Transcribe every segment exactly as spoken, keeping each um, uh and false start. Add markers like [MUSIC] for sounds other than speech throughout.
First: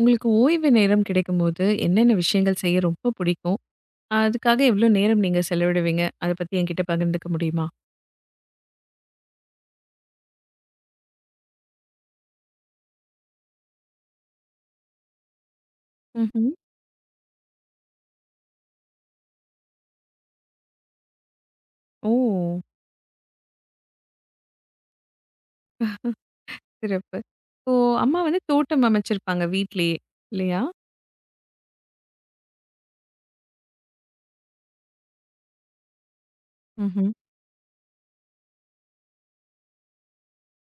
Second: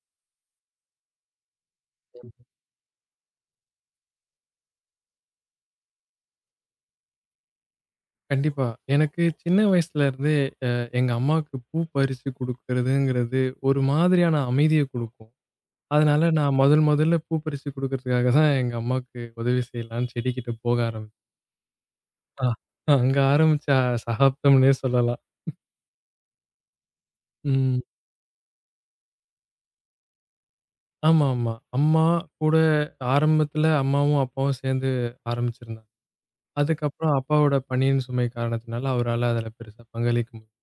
உங்களுக்கு ஓய்வு நேரம் கிடைக்கும்போது, என்னென்ன விஷயங்கள் செய்ய ரொம்ப பிடிக்கும்? அதுக்காக எவ்ளோ நேரம் நீங்க செலவிடுவீங்க? அத பத்தி என்கிட்ட பகிர்ந்துக்க முடியுமா? கண்டிப்பா. எனக்கு சின்ன வயசுல இருந்தே அ எங்க அம்மாவுக்கு பூ பறிச்சு குடுக்குறதுங்கிறது ஒரு மாதிரியான அமைதிய குடுக்கும். அதனால ம்ஹ்ம். நான் முதல் முதல்ல பூ பறிச்சு குடுக்குறதுக்காக தான் எங்க அம்மாவுக்கு உதவி செய்யலான்னு செடிகிட்ட போக ஆரம்பிச்சேன். ஓ! ஆ. அங்க ஆரம்பிச்ச சகாப்தம்னே சொல்லலாம். சிறப்பு. இப்போ ம். அம்மா வந்து தோட்டம் அமைச்சிருப்பாங்க வீட்லயே, இல்லையா? ஆமாமா. அம்மா கூட ஆரம்பத்துல அம்மாவும், அப்பாவும் சேர்ந்து ஆரம்பிச்சிருந்தாங்க. ம்ஹ்ம். அதுக்கப்புறம் அப்பாவோட பணியின் சுமை காரணத்தினால அவரால அதுல பெருசா பங்களிக்க முடியல.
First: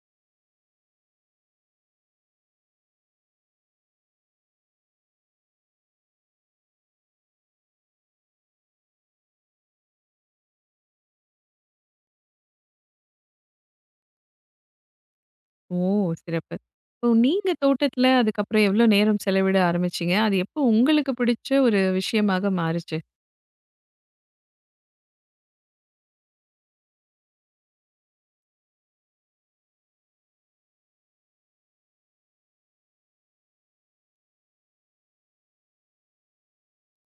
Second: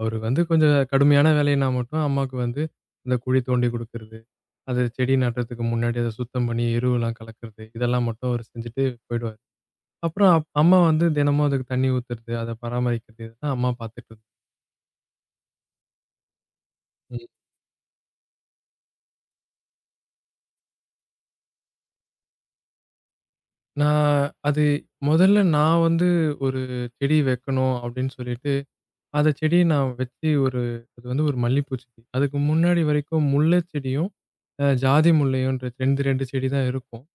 அவரு வந்து கொஞ்சம் கடுமையான வேலைன்னா மட்டும் அம்மாவுக்கு வந்து இந்த குழி தோண்டி குடுக்குறது, அது செடி நடுறதுக்கு முன்னாடி அத சுத்தம் பண்ணி எருவெல்லாம் கலக்கிறது, இதெல்லாம் மட்டும் அவரு செஞ்சுட்டு போயிடுவாரு. அப்புறம் அப் அம்மா வந்து தினமும் அதுக்கு தண்ணி ஊத்துறது, அத பராமரிக்கிறது இதெல்லாம் அம்மா பார்த்துட்டு இருந்தாங்க. ஓ! சிறப்பு. இப்போ ம். நீங்க தோட்டத்துல அதுக்கப்புறம் எவ்ளோ நேரம் செலவிட ஆரம்பிச்சீங்க? அது எப்போ உங்களுக்கு பிடிச்ச ஒரு விஷயமாக மாறுச்சு? நான் அது முதல்ல நான் வந்து ஒரு செடி வைக்கணும் அப்படின்னு சொல்லிட்டு, அந்த செடிய நான் வச்சு ஒரு அது வந்து ஒரு மல்லிப்பூ செடி. அதுக்கு முன்னாடி வரைக்கும் முல்லை செடியும், அ ஜாதி முல்லையுன்ற இரண்டு, இரண்டு செடி தான் இருக்கும்.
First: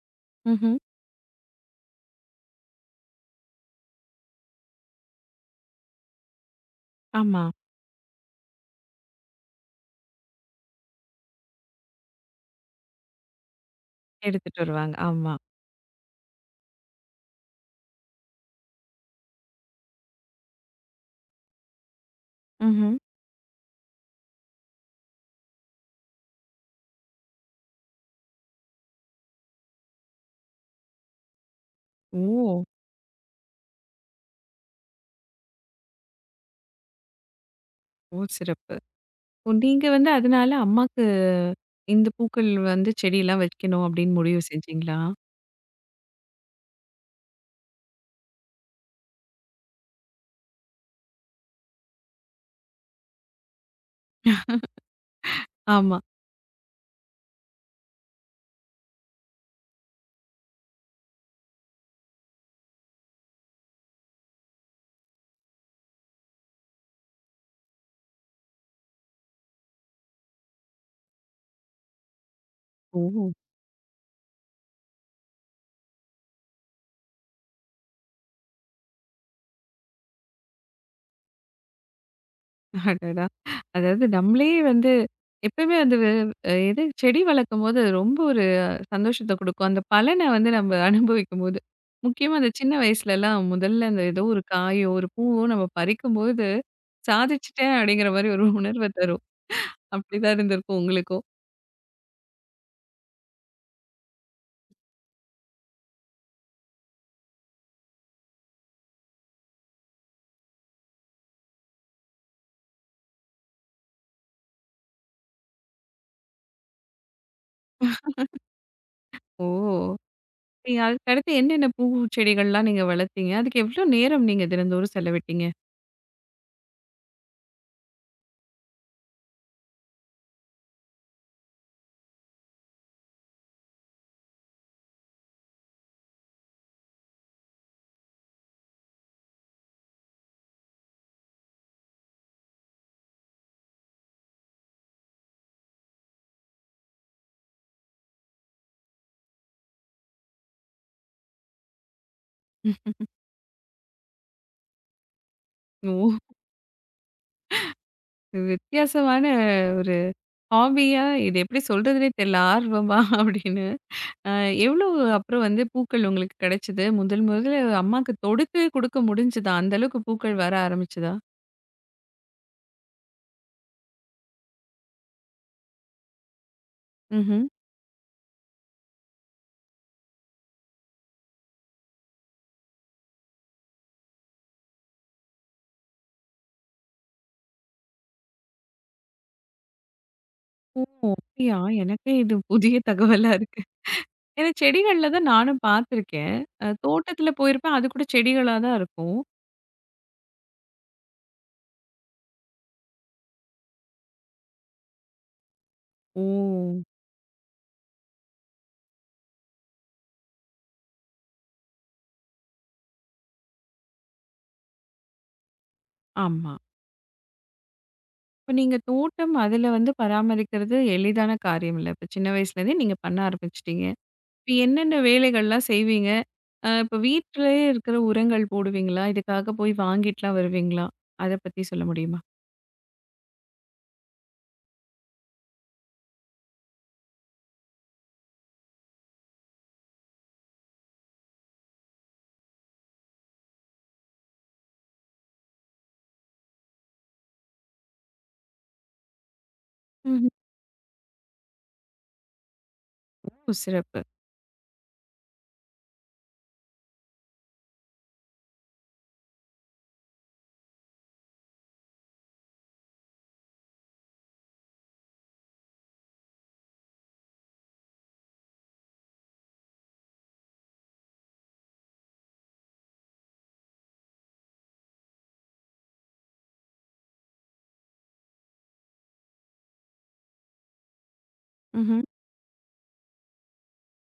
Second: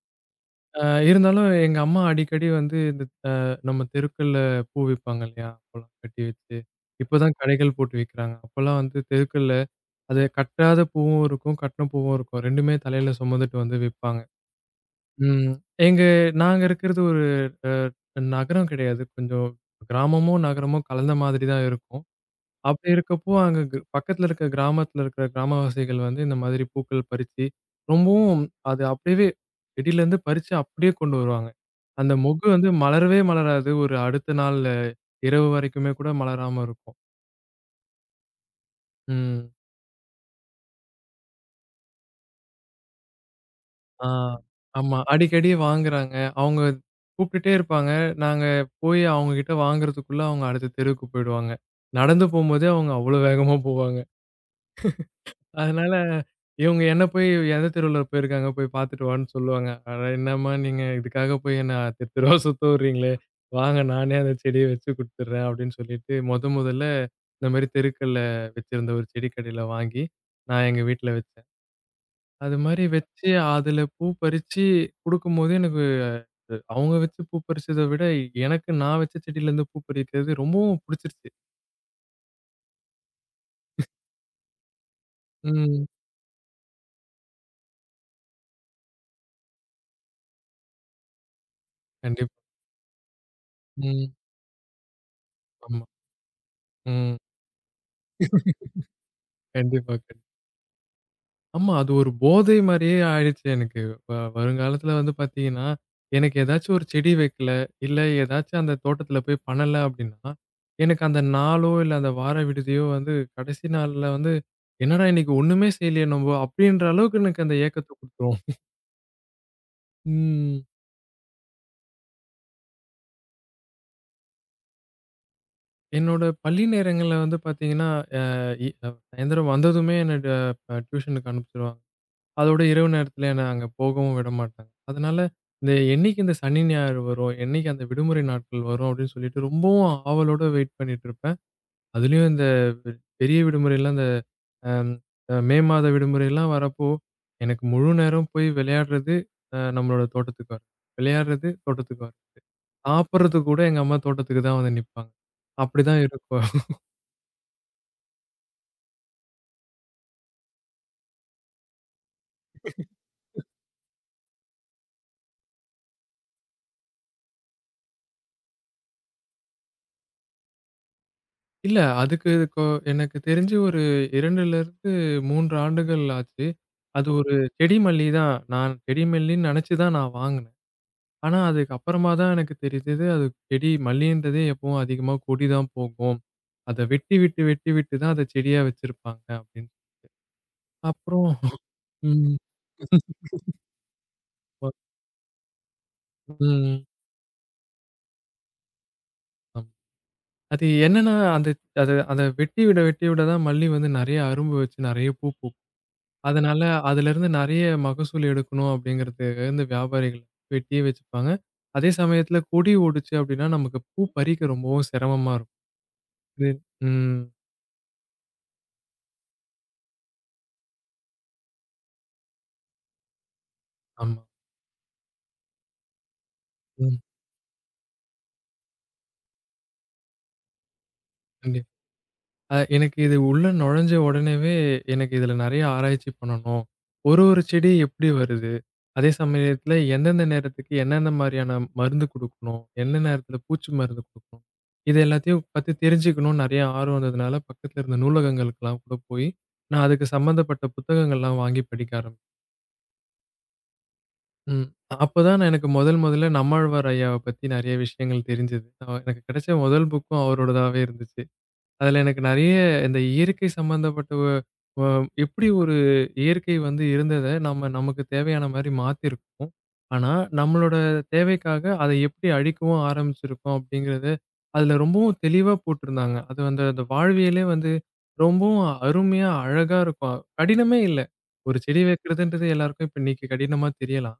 ம்ஹ்ம். அ இருந்தாலும் எங்க அம்மா அடிக்கடி வந்து இந்த அ நம்ம தெருக்கள்ல பூ விப்பாங்க இல்லையா? அப்போலாம் கட்டி வச்சு. இப்பதான் ஆமா. கடைகள் போட்டு விக்கிறாங்க. அப்போலாம் வந்து தெருக்கள்ல அது கட்டாத பூவும் இருக்கும், கட்டின பூவும் இருக்கும். 2மே தலையில சுமந்துட்டு வந்து விப்பாங்க. எடுத்துட்டு வருவாங்க. ஆமா. ம். எங்க நாங்க இருக்கிறது ஒரு அ நகரம் கிடையாது. கொஞ்சம் கிராமமும், நகரமும் கலந்த மாதிரி தான் இருக்கும். அப்படி ம்ஹ்ம். இருக்கப்போ, அங்க க் பக்கத்துல இருக்க கிராமத்துல இருக்கிற கிராமவாசிகள் வந்து இந்த மாதிரி பூக்கள் பறிச்சு, ரொம்பவும் அது அப்படியே செடியிலேருந்து பறிச்சு அப்படியே கொண்டு வருவாங்க. அந்த மொக்கு ஓ! வந்து மலரவே மலராது. ஒரு அடுத்த நாள் அஹ், இரவு வரைக்குமே கூட மலராம இருக்கும். ஓ! சிறப்பு. ஓ! ம். நீங்க வந்து அதனால அம்மா இந்த பூக்கள் வந்து செடியெல்லாம் வைக்கணும் ஆ. அப்படின்னு முடிவு செஞ்சீங்களா? ஆமா. அடிக்கடி வாங்குறாங்க. அவங்க கூப்பிட்டுட்டே இருப்பாங்க. நாங்க போய் அவங்க கிட்ட வாங்குறதுக்குள்ள அவங்க அடுத்த தெருவுக்கு போயிடுவாங்க. நடந்து போம்போதே அவங்க அவ்வளோ வேகமா போவாங்க. அதனால ஆமா. இவங்க என்ன போய் எந்த தெருவுல போயிருக்காங்க, போய் பார்த்துட்டு வான்னு சொல்லுவாங்க. அட என்னம்மா நீங்க இதுக்காக போய் என்ன தெரு தெருவா சுத்த விடுறீங்களே! வாங்க நானே அந்த செடிய வச்சு குடுத்துடுறேன் அப்படின்னு சொல்லிட்டு, மொத மொதல்ல இந்த மாரி தெருக்கள்ல வச்சிருந்த ஒரு செடி கடையில வாங்கி, நான் எங்க வீட்ல வச்சேன். அது மாரி வச்சு ஓ! அதுல பூ பறிச்சு குடுக்கும்போது எனக்கு அவங்க வச்சு பூ பறிச்சத விட, எனக்கு நான் வச்ச செடியிலருந்து பூ பறிக்கிறது ரொம்பவும் புடிச்சிருச்சு. அடடா! அதாவது நம்மளே வந்து எப்பவுமே ம். வந்து அ எது செடி வளர்க்கும்போது ரொம்ப ஒரு சந்தோஷத்த குடுக்கும். அந்த பலன வந்து நம்ம அனுபவிக்கும்போது. கண்டிப்பா. முக்கியமா அந்த சின்ன வயசுலலாம் முதல்ல அந்த ம். ஏதோ ஒரு காயோ, ஒரு பூவோ நம்ம ஆமா. பறிக்கும்போது, ம். சாதிச்சுட்டேன் அப்படிங்கிற மாரி ஒரு உணர்வ தரும். கண்டிப்பா. அப்படிதான் இருந்திருக்கும் உங்களுக்கும். ஆமா. அது ஒரு போதை மாரியே ஆயிடுச்சு எனக்கு. வ வருங்காலத்துல வந்து பாத்தீங்கன்னா, எனக்கு ஏதாச்சும் ஒரு செடி வைக்கல, இல்ல ஏதாச்சும் அந்த தோட்டத்துல போய் பண்ணல அப்டின்னா, எனக்கு அந்த நாளோ, இல்ல அந்த வார விடுதியோ வந்து கடைசி நாள்ல வந்து, "என்னடா இன்னைக்கு ஒண்ணுமே செய்யலையே நம்ப" அப்டின்ற அளவுக்கு எனக்கு அந்த ஏக்கத்த குடுத்துரும். ஓ! ம். நீங்க அதுக்கடுத்து என்னென்ன பூ, செடிகள்லாம் நீங்க வளர்த்தீங்க? அதுக்கு எவ்வளோ நேரம் நீங்க தினந்தோறும் செலவிட்டீங்க? என்னோட பள்ளி நேரங்கள்ல வந்து பாத்தீங்கன்னா, அ இ அஹ் சாயந்தரம் வந்ததுமே என்ன ட டியூஷனுக்கு அனுப்பிச்சுருவாங்க. அதோட இரவு நேரத்துல என்ன அங்க போகவும் விட மாட்டாங்க. அதனால இந்த என்னைக்கு இந்த சனி, ஞாயிறு வரும்? என்னைக்கு அந்த விடுமுறை நாட்கள் வரும்? அப்படின்னு சொல்லிட்டு ரொம்பவும் ஆவலோட வெயிட் பண்ணிட்டு இருப்பேன். அதுலயும் இந்த பெ பெரிய விடுமுறைலாம் இந்த அம் அ மே மாத விடுமுறைலாம் வரப்போ, எனக்கு முழு நேரம் போய் விளையாடுறது அ நம்மளோட தோட்டத்துக்கு வர விளையாடுறது தோட்டத்துக்கு வர சாப்பிடுறதுக்கு கூட எங்க அம்மா தோட்டத்துக்கு தான் வந்து நிப்பாங்க. அப்படிதான் ஓ! இருக்கும். வித்தியாசமான ஒரு ஹாபியா இது எப்படி சொல்றதுன்னே தெரியல. ஆர்வமா [LAUGHS] [LAUGHS] அப்படின்னு. அ எவ்ளோ அப்புறம் வந்து பூக்கள் உங்களுக்கு கிடைச்சது? முதல் முதல்ல அம்மாக்கு தொடுத்து குடுக்க முடிஞ்சுதா? அந்த அளவுக்கு பூக்கள் வர ஆரம்பிச்சதா? இல்ல அதுக்கு கொ எனக்கு தெரிஞ்சு ஒரு 2லிருந்து மூன்று ஆண்டுகள் ஆச்சு. அது ஒரு ம்ஹ்ம். செடி மல்லி தான். நான் செடி மல்லின்னு நெனச்சு தான் நான் வாங்குனேன். ஆனா, அதுக்கப்புறமா தான் எனக்கு தெரிஞ்சது, அது செடி மல்லின்றதே எப்பவும் அதிகமா கொடி தான் போகும். அத வெட்டி விட்டு, வெட்டி விட்டு தான் அத செடியா வச்சிருப்பாங்க அப்படின்னு. ஓ! அப்புறம் அப்படியா? எனக்கே ம். இது புதிய தகவலா இருக்கு. ஏன்னா செடிகள்ல தான் நானும் பார்த்துருக்கேன். அ ம். தோட்டத்துல போயிருப்பேன். அது கூட செடிகளா தான் இருக்கும். ஆமா. அது என்னன்னா, அந்த அத அத வெட்டி விட, வெட்டி விட தான் மல்லி வந்து நெறைய அரும்பு வச்சு நெறைய பூ பூக்கும். ஓ! அதனால அதுலருந்து நெறைய மகசூல் எடுக்கணும் அப்படிங்கிறது இந்த வியாபாரிகள் வெட்டியே வச்சுப்பாங்க. அதே சமயத்துல கொடி ஓடுச்சு அப்படின்னா, நமக்கு பூ பறிக்க ரொம்பவும் சிரமமா இருக்கும். இது ஆமா. ம். இப்ப நீங்க தோட்டம் அதுல வந்து பராமரிக்கிறது எளிதான காரியம் இல்ல. இப்ப சின்ன வயசுலேருந்தே நீங்க பண்ண ஆரம்பிச்சுட்டீங்க. ஆமா. இப்ப என்னென்ன வேலைகள்லாம் செய்வீங்க? அ இப்ப ம். வீட்டிலேயே இருக்கிற உரங்கள் போடுவீங்களா? இதுக்காக போய் வாங்கிட்டுலாம் வருவீங்களா? அத பத்தி கண்டிப்பா. சொல்ல முடியுமா? அ எனக்கு இது உள்ள நுழைஞ்ச உடனேவே, எனக்கு இதுல நெறைய ஆராய்ச்சி பண்ணணும். ஒரு ஒரு செடி எப்படி வருது? அதே சமயத்துல எந்தெந்த நேரத்துக்கு என்னென்ன மாரியான மருந்து குடுக்கணும்? எந்த நேரத்துல பூச்சி மருந்து குடுக்கணும்? இது எல்லாத்தையும் பத்தி தெரிஞ்சுக்கணும்னு நெறைய ஆர்வம் இருந்ததுனால, பக்கத்துல இருந்த நூலகங்களுக்கெல்லாம் கூட போய், நான் அதுக்கு ம்ஹ்ம். சம்மந்தப்பட்ட புத்தகங்கள்லாம் வாங்கி படிக்க ஆரம்பிச்சேன். ஓ! சிறப்பு. ம். அப்பதான் நான் எனக்கு முதல் முதல்ல நம்மாழ்வார் ஐயாவ பத்தி நெறைய விஷயங்கள் தெரிஞ்சது. அ எனக்கு கிடைச்ச முதல் புக்கும் அவரோடதாவே இருந்துச்சு. அதுல எனக்கு நெறைய இந்த இயற்கை சம்மந்தப்பட்ட வ வ எப்படி ஒரு இயற்கை வந்து இருந்தத நம்ம நமக்கு தேவையான மாரி மாத்திருக்கோம். ஆனா, நம்மளோட தேவைக்காக அத எப்படி அழிக்கவும் ஆரம்பிச்சிருக்கோம் அப்படிங்கிறது, அதுல ரொம்பவும் தெளிவா போட்டிருந்தாங்க. அது வந்து அந்த வாழ்வியலே வந்து ரொம்பவும் அருமையா, அழகா இருக்கும். கடினமே இல்ல. ஒரு செடி ம்ஹ்ம். வைக்கிறதுன்றது எல்லாருக்கும் இப்ப இன்னைக்கு கடினமா தெரியலாம்.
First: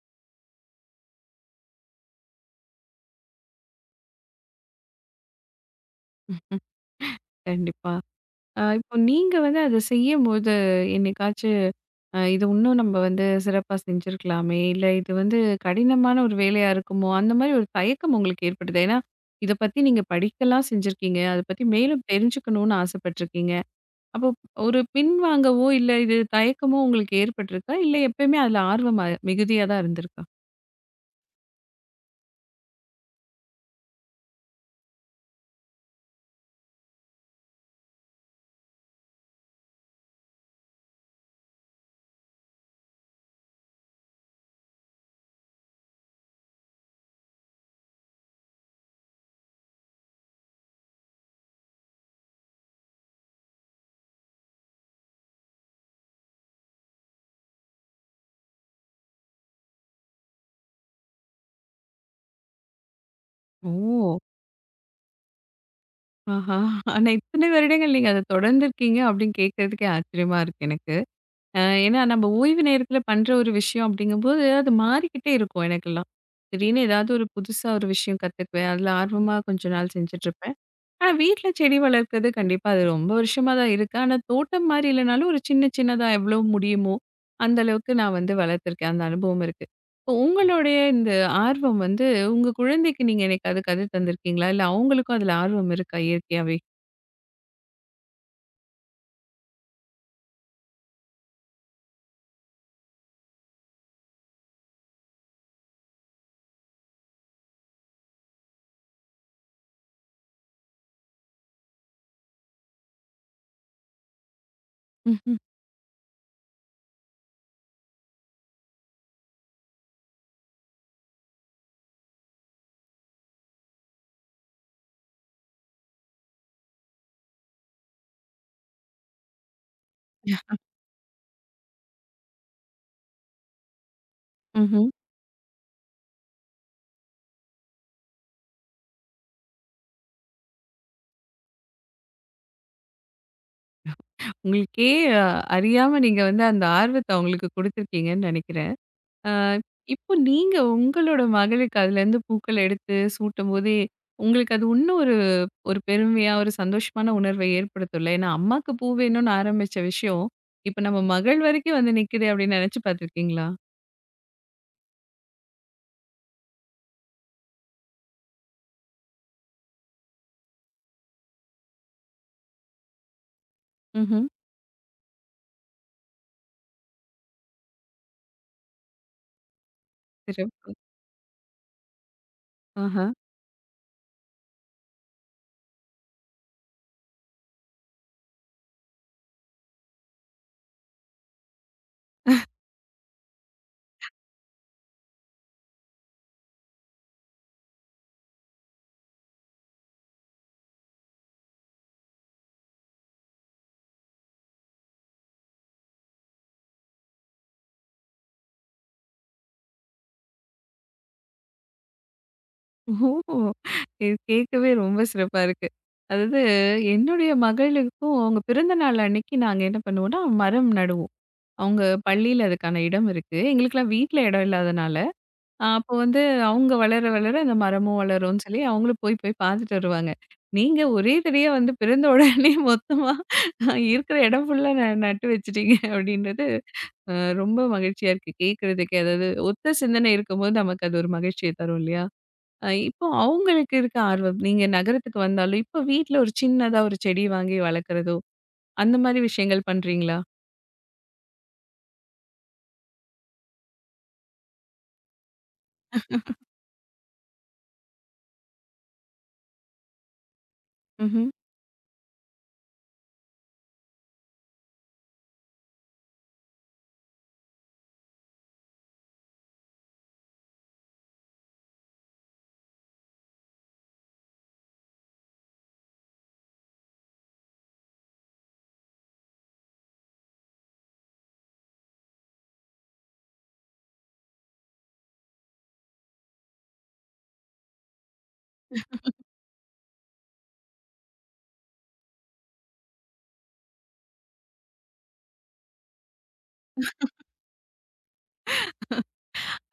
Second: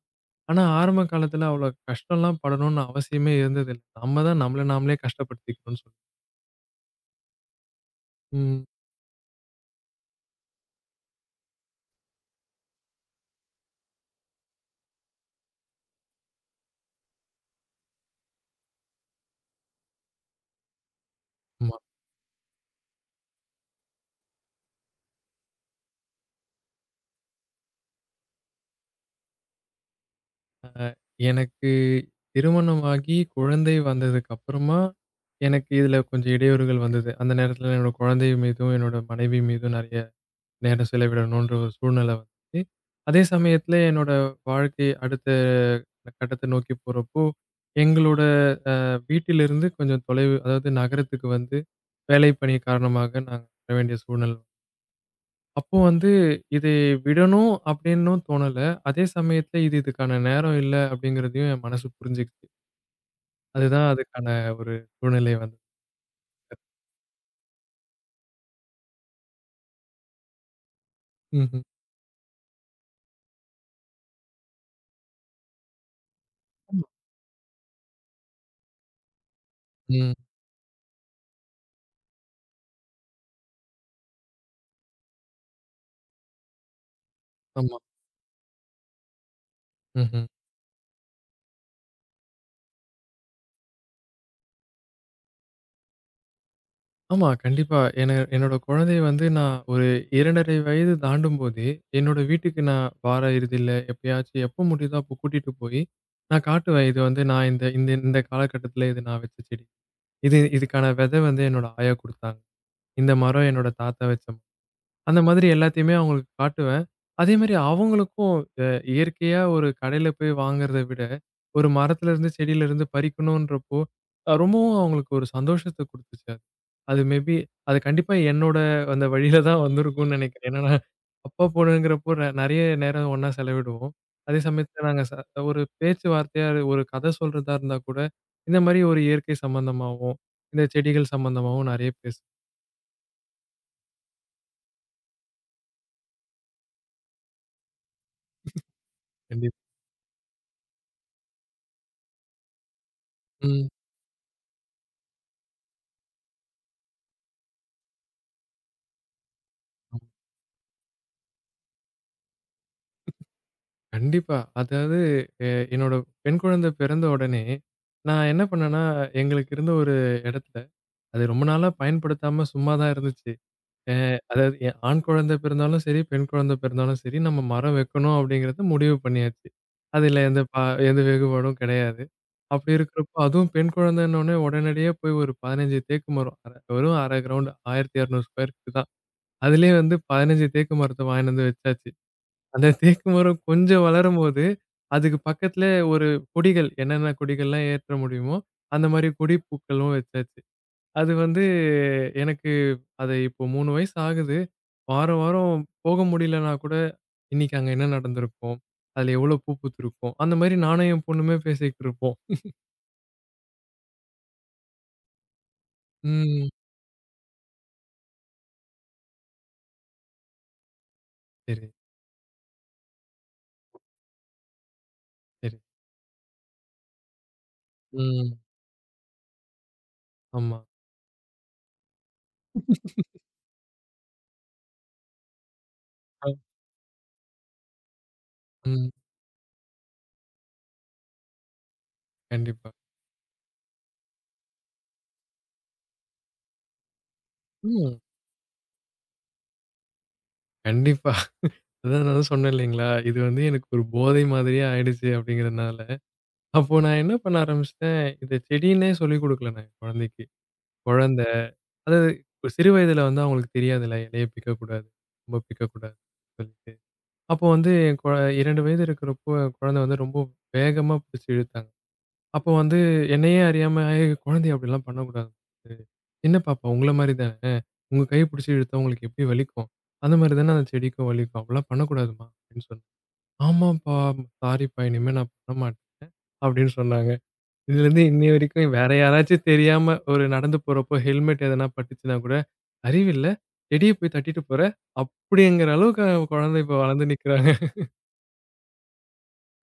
ஆனா, ஆரம்ப காலத்துல அவ்வளோ கஷ்டம்லாம் படணும்னு அவசியமே இருந்ததில்ல. நம்ம தான் நம்மள நாமளே கஷ்டப்படுத்திக்கணும்னு சொல் கண்டிப்பா. அ இப்போ நீங்க வந்து அத செய்யும்போது என்னைக்காச்சு அ இது இன்னும் நம்ம வந்து சிறப்பா செஞ்சிருக்கலாமே! இல்ல இது வந்து கடினமான ஒரு வேலையா இருக்குமோ! அந்த மாரி ஒரு தயக்கம் உங்களுக்கு ஏற்படுதா? ஏன்னா, இத பத்தி நீங்க படிக்கலாம் செஞ்சிருக்கீங்க. அத பத்தி ம். மேலும் தெரிஞ்சுக்கணும்னு ஆசைப்பட்டுருக்கீங்க. அப்போ ஒரு பின்வாங்கவோ, இல்ல இது தயக்கமோ உங்களுக்கு ஏற்பட்டுருக்கா? இல்ல எப்பயுமே அதுல ஆர்வம் அ மிகுதியா தான் இருந்திருக்கா? அ எனக்கு திருமணமாகி குழந்தை வந்ததுக்கப்புறமா, எனக்கு இதில கொஞ்சம் இடையூறுகள் வந்தது. அந்த நேரத்தில என்னோட குழந்தை மீதும், என்னோட மனைவி மீதும் நெறைய நேரம் செலவிடணுன்ற ஒரு சூழ்நிலை வந்துச்சு. அதே சமயத்தில என்னோட வாழ்க்கை அடுத்த கட்டத்த நோக்கி போறப்போ, எங்களோட வீட்டிலிருந்து கொஞ்சம் தொலைவு அதாவது நகரத்துக்கு வந்து வேலை பணி காரணமாக நாங்க வர வேண்டிய சூழ்நிலை. அப்போ வந்து இதை விடணும் அப்படின்னும் தோணல. அதே சமயத்தில இது இதுக்கான நேரம் இல்ல அப்படிங்கிறதையும் என் மனசு புரிஞ்சுக்கிச்சு. அதுதான் ஓ! அதுக்கான ஒரு சூழ்நிலை வந்தது. ஆஹா! ஆனா இத்தனை வருடங்கள் நீங்க அத தொடர்ந்திருக்கீங்க அப்படின்னு கேட்கறதுக்கே ஆச்சரியமா இருக்கு எனக்கு. அ ம்ஹ்ம். ஏன்னா நம்ம ஓய்வு நேரத்துல பண்ற ஒரு விஷயம் அப்படிங்கும்போது, அது மாறிக்கிட்டே இருக்கும் எனக்கெல்லாம். திடீர்னு ஆமா. ஏதாவது ஒரு புதுசா ஒரு விஷயம் கத்துக்குவேன். அதுல ஆர்வமா கொஞ்ச நாள் ம். செஞ்சுட்டுருப்பேன். ஆ வீட்ல செடி வளர்க்கிறது கண்டிப்பா அது ரொம்ப வருஷமா தான் இருக்கு. ஆனா தோட்டம் மாரி இல்லனாலும் ஒரு சின்ன சின்னதா எவ்ளோ முடியுமோ, அந்த ஆமா. அளவுக்கு நான் வந்து வளர்த்துருக்கேன். அந்த அனுபவம் இருக்கு. இப்போ ம்ஹ்ம். உங்களுடைய இந்த ஆர்வம் வந்து உங்க குழந்தைக்கு நீங்க என்னைக்காவது கத்து தந்திருக்கீங்களா? இல்ல அவங்களுக்கும் அதுல ஆர்வம் இருக்கா இயற்கையாவே? ஆமா. கண்டிப்பா. என என்னோட குழந்தைய வந்து நான் ஒரு ரெண்டரை வயது தாண்டும்போதே, என்னோட வீட்டுக்கு நான் வார இறுதியில எப்பயாச்சும் எப்ப முடியுதோ அப்போ கூட்டிட்டு போய், நான் காட்டுவேன். இது வந்து நான் இந்த இந்த இந்த காலகட்டத்தில இது நான் வச்ச செடி. இது இதுக்கான விதை வந்து என்னோட ஆயா குடுத்தாங்க. இந்த மரம் என்னோட தாத்தா வச்ச அந்த ம்ஹ்ம். மாதிரி எல்லாத்தையுமே அவங்களுக்கு காட்டுவேன். அதேமாரி அவங்களுக்கும் அ இயற்கையா ஒரு கடையில போய் வாங்குறத விட, ஒரு மரத்துலருந்து, செடியிலருந்து பறிக்கணுன்றப்போ, அ ரொம்பவும் அவங்களுக்கு ஒரு சந்தோஷத்த குடுத்துச்சு அது. அது மேபி அது கண்டிப்பா என்னோட அந்த வழியில தான் வந்திருக்கும்னு நெனைக்கிறேன். ஏன்னா, நான் அப்பா, பொண்ணுங்கிறப்போ நெ நெறைய நேரம் ஒண்ணா செலவிடுவோம். அதே சமயத்துல ம்ஹ்ம். நாங்க ச ஒரு பேச்சுவார்த்தையா ஒரு கதை சொல்றதா இருந்தா கூட, இந்த மாரி ஒரு இயற்கை சம்மந்தமாவும், இந்த செடிகள் சம்மந்தமாவும் நெறைய பேசுவோம். உங்களுக்கே அ அறியாம நீங்க வந்து அந்த ஆர்வத்த அவங்களுக்கு குடுத்துருக்கீங்கன்னு நெனைக்கிறேன். ஆ கண்டிப்பா. இப்போ நீங்க உங்களோட மகளுக்கு அதுலேருந்து பூக்கள் எடுத்து ம். சூட்டும்போதே, உங்களுக்கு அது இன்னும் ஒரு ஒரு பெருமையா, ஒரு சந்தோஷமான உணர்வை ஏற்படுத்தும்ல. ஏன்னா, அம்மாக்கு பூ வேணும்னு ஆரம்பிச்ச விஷயம், இப்ப நம்ம மகள் வரைக்கும் வந்து நிக்குதே அப்படின்னு நெனச்சு பார்த்துருக்கீங்களா? கண்டிப்பா. அதாவது எ என்னோட பெண் குழந்தை பிறந்த உடனே, நான் என்ன பண்ணேன்னா, எங்களுக்கு இருந்த ஒரு இடத்துல, அது ரொம்ப நாளா பயன்படுத்தாம சும்மா தான் இருந்துச்சு. அ ம்ஹ்ம். அதாவது எ ஆண் குழந்தை பிறந்தாலும் சரி, பெண் குழந்தை பிறந்தாலும் சரி, நம்ம மரம் வைக்கணும் அப்படிங்கிறத முடிவு பண்ணியாச்சு. அதுல எந்த பா சிறப்பு. எந்த வெகுபாடும் கிடையாது. அப்படி ஆஹா. இருக்கிறப்போ, அதுவும் பெண் குழந்தைன்னோனே உடனடியா போய் ஒரு பதினைஞ்சு தேக்கு மரம். அர வெறும் அரை கிரவுண்ட் ஆயிரத்தி இருநூறு ஸ்கொயர் ஃபீட் தான். அதிலயே வந்து பதினைஞ்சு தேக்கு மரத்த வாங்கின்னு வந்து வச்சாச்சு. அந்த தேக்கு மரம் கொஞ்சம் வளரும்போது, அதுக்கு பக்கத்தில ஒரு கொடிகள் என்னென்ன கொடிகள்லாம் ஏற்ற முடியுமோ, அந்த மாரி கொடி பூக்களும் வச்சாச்சு. அது வந்து எனக்கு அது இப்போ மூணு வயசு ஆகுது. வாரம், வாரம் போக முடியலன்னா கூட, இன்னைக்கு அங்க என்ன நடந்திருக்கும்? அதில எவ்வளோ பூ பூத்திருக்கும்? அந்த மாரி நானும் என் பொண்ணுமே பேசிக்கிட்டு இருப்போம். ஓ! இது கேட்கவே ரொம்ப சிறப்பா இருக்கு. அதாவது ம். என்னுடைய மகளுக்கும் அவங்க பிறந்த நாள் அன்னைக்கு நாங்க என்ன பண்ணுவோம்னா, மரம் நடுவோம். சரி, அவங்க பள்ளியில அதுக்கான இடம் இருக்கு. எங்களுக்கெல்லாம் வீட்ல இடம் இல்லாதனால சரி. ஆ அப்போ வந்து அவங்க வளர வளர அந்த மரமும் ம். வளரும்ன்னு சொல்லி அவங்களும் போய் போய் பார்த்துட்டு வருவாங்க. ஆமா. நீங்க ஒரே தடவையா வந்து பிறந்த உடனே [LAUGHS] மொத்தமா ஆஹ் இருக்கிற இடம் ஃபுல்லா ந நட்டு வச்சுட்டீங்க அ. அப்படின்றது அ ரொம்ப மகிழ்ச்சியா இருக்கு ம். கேட்கறதுக்கே. அதாவது ஒத்த சிந்தனை இருக்கும்போது நமக்கு அது ஒரு மகிழ்ச்சிய தரும் இல்லையா? அ கண்டிப்பா. இப்போ அவங்களுக்கு இருக்க ஆர்வம், நீங்க நகரத்துக்கு வந்தாலும் இப்போ வீட்ல ஒரு சின்னதா ஒரு செடி வாங்கி ம். வளர்க்குறதோ, அந்த மாரி விஷயங்கள் பண்றீங்களா? கண்டிப்பா. அதான் நான் சொன்னேன் இல்லைங்களா? இது வந்து எனக்கு ஒரு போதை மாதிரியே ஆயிடுச்சு அப்படிங்கிறனால. அப்போ நான் என்ன பண்ண ஆரம்பிச்சுட்டேன், இத செடின்னே சொல்லிக் குடுக்கல நான் என் குழந்தைக்கு. ம்ஹ்ம். குழந்தை அதாவது ஒரு சிறு வயதில வந்து அவங்களுக்கு தெரியாதுல்ல, இலைய பிக்கக்கூடாது, ரொம்ப பிக்கக்கூடாது சொல்லிட்டு. அப்போ வந்து என் கொ இரண்டு வயது இருக்கிறப்போ என் குழந்தை வந்து ரொம்ப வேகமா பிடிச்சு இழுத்தாங்க. அப்போ வந்து என்னையே அறியாம, "ஏய் குழந்தைய அப்படிலாம் பண்ணக்கூடாது. சின்ன பாப்பா உங்கள மாரி தானே. உங்க கை பிடிச்சு இழுத்தா உங்களுக்கு எப்படி வலிக்கும்? அந்த மாரி தானே அந்த செடிக்கும் வலிக்கும். அப்படிலாம் பண்ணக்கூடாதும்மா" அப்படின்னு சொன்னேன். "ஆமாப்பா சாரிப்பா இனிமே நான் பண்ண மாட்டேன்" அப்படின்னு சொன்னாங்க. இதுலருந்து இன்னைய வரைக்கும் வேற யாராச்சும் தெரியாம ஒரு நடந்து போறப்போ ஹெல்மெட் எதனா பட்டுச்சுன்னா கூட, "அறிவில்ல, செடிய போய் தட்டிட்டு போற" அப்படிங்கிற அளவுக்கு அவன் குழந்தை இப்ப வளர்ந்து நிக்கிறாங்க.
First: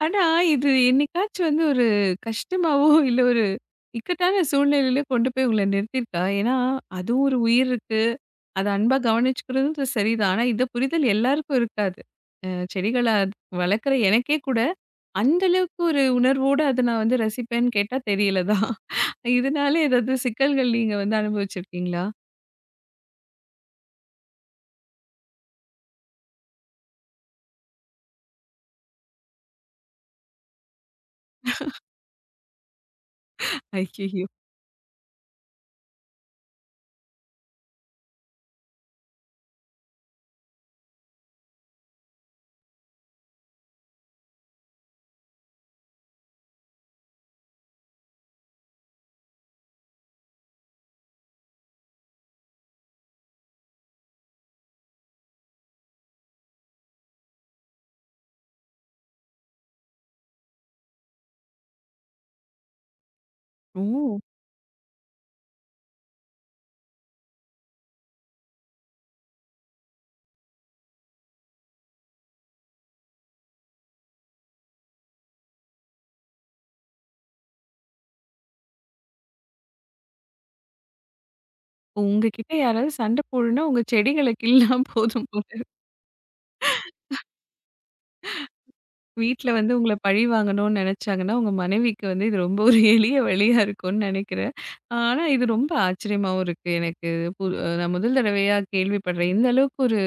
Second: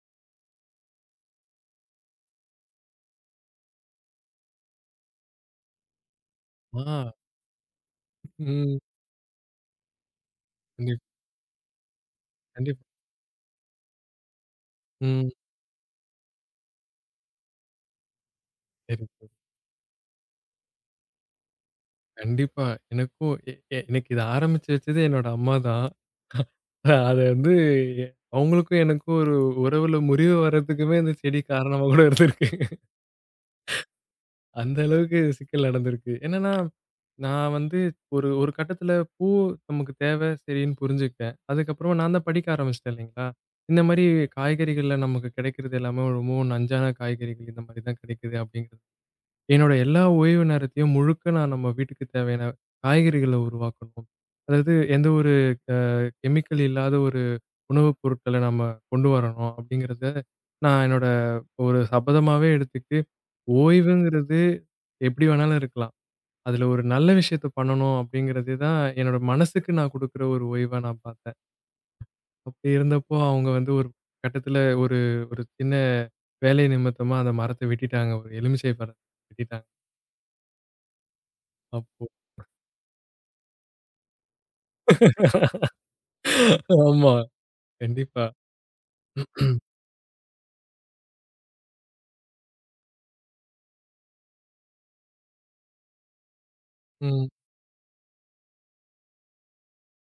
ஆனா, இது என்னைக்காச்சும் வந்து ஒரு கஷ்டமாவோ இல்ல ஒரு இக்கட்டான சூழ்நிலையில கொண்டு போய் உங்கள நிறுத்தியிருக்கா? ஏன்னா, ஆ, அதுவும் ஒரு உயிர் இருக்கு. அத ம். அன்பா கவனிச்சுக்கிறதும் சரிதான். ஆனா, இந்த கண்டிப் புரிதல் எல்லாருக்கும் இருக்காது. அ கண்டிப்பா. செடிகள வளர்க்குற எனக்கே கூட, ம். அந்த அளவுக்கு ஒரு உணர்வோட அத நான் வந்து ரசிப்பேன்னு கேட்டா தெரியல தான். சரி, சரி. இதனால ஏதாவது சிக்கல்கள் நீங்க வந்து அனுபவிச்சிருக்கீங்களா? கண்டிப்பா. எனக்கும் எ எ எனக்கு இத ஆரம்பிச்சு வச்சது என்னோட அம்மா தான். அது வந்து எ அவங்களுக்கும் எனக்கும் ஒரு உறவுல முறிவு வர்றதுக்குமே இந்த செடி காரணமா கூட இருந்திருக்கு. ஐய்யயோ! அந்த அளவுக்கு சிக்கல் நடந்திருக்கு. என்னன்னா நான் வந்து ஒரு ஒரு கட்டத்தில பூ நமக்கு தேவை சரின்னு புரிஞ்சுக்கிட்டேன். அதுக்கப்புறமா நான் தான் படிக்க ஆரம்பிச்சுட்டேன் இல்லைங்களா? இந்த மாரி காய்கறிகள்ல நமக்கு கிடைக்கிறது எல்லாமே ரொம்பவும் நஞ்சான காய்கறிகள் இந்த மாரி தான் கிடைக்குது அப்படிங்கிறது. என்னோட எல்லா ஓய்வு நேரத்தையும் முழுக்க நான் நம்ம வீட்டுக்கு தேவையான காய்கறிகள உருவாக்கணும். அதாவது எந்த ஒரு அ கெமிக்கல் இல்லாத ஒரு உணவுப் பொருட்கள நம்ம கொண்டு வரணும் அப்படிங்கிறத நான் என்னோட ஒரு சபதமாவே எடுத்துக்கிட்டு ஓ! ஓய்வுங்கிறது எப்படி வேணாலும் இருக்கலாம். அதுல ஒரு நல்ல விஷயத்த பண்ணணும் அப்படிங்கிறது தான் என்னோட மனசுக்கு நான் குடுக்குற ஒரு ஓய்வா நான் பார்த்தேன். அப்படி இருந்தப்போ அவங்க வந்து ஒரு கட்டத்துல ஒரு ஒரு சின்ன வேலை நிமித்தமா அந்த மரத்த வெட்டிட்டாங்க. ஒரு எலுமிச்சை மரத்த வெட்டிட்டாங்க. அப்போ உங்ககிட்ட யாராவது சண்ட போடுனா, உங்க செடிகள கிள்னா போதும் போல. [LAUGHS] ஆமா. கண்டிப்பா. வீட்ல வந்து உங்கள பழி வாங்கணும்னு நெனச்சாங்கன்னா, உங்க மனைவிக்கு வந்து இது ரொம்ப ஒரு எளிய வழியா இருக்கும்னு நெனைக்கிறேன். ஆனா இது ரொம்ப ஆச்சரியமாவும் இருக்கு எனக்கு. ம். பு அ நான் முதல் தடவையா கேள்விப்படுறேன். இந்த அளவுக்கு ஒரு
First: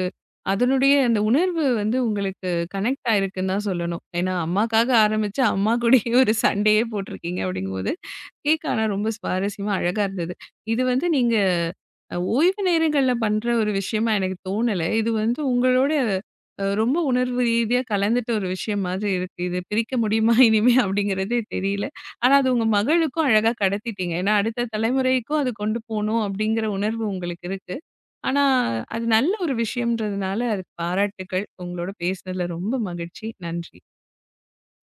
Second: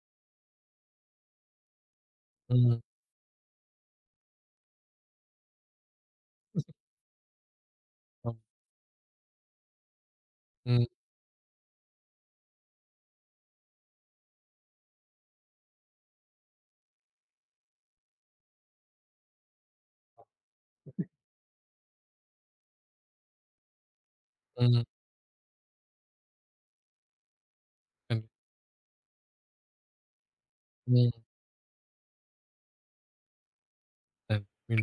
அதனுடைய அந்த உணர்வு வந்து உங்களுக்கு ம். கனெக்ட் ஆயிருக்குன்னு தான் சொல்லணும். ஏன்னா அம்மாக்காக ஆரம்பிச்சு, அம்மா கூடயே ஒரு சண்டையே போட்டிருக்கீங்க அப்படிங்கும்போது, ஆமா. கேட்க ஆனா ரொம்ப சுவாரஸ்யமா, அழகா இருந்தது. இது ம். வந்து நீங்க அ ஓய்வு நேரங்கள்ல பண்ற ஒரு விஷயமா எனக்கு தோணல. இது வந்து உங்களோட அ ரொம்ப உணர்வு ரீதியா கலந்துட்ட ஒரு விஷயம் மாதிரி இருக்கு. இது பிரிக்க முடியுமா [LAUGHS] இனிமே அப்படிங்கிறதே தெரியல. ஆனா அது உங்க மகளுக்கும் அழகா கடத்திட்டீங்க. ஏன்னா அடுத்த ம். தலைமுறைக்கும் அது கொண்டு போணும் அப்படிங்கிற உணர்வு உங்களுக்கு இருக்கு. கண்டிப்பா. ஆனா அது நல்ல ஒரு விஷயம்ன்றதுனால அதுக்கு ம். பாராட்டுக்கள். உங்களோட பேசினதுல ரொம்ப மகிழ்ச்சி. நன்றி. நன்றி. மீண்டும்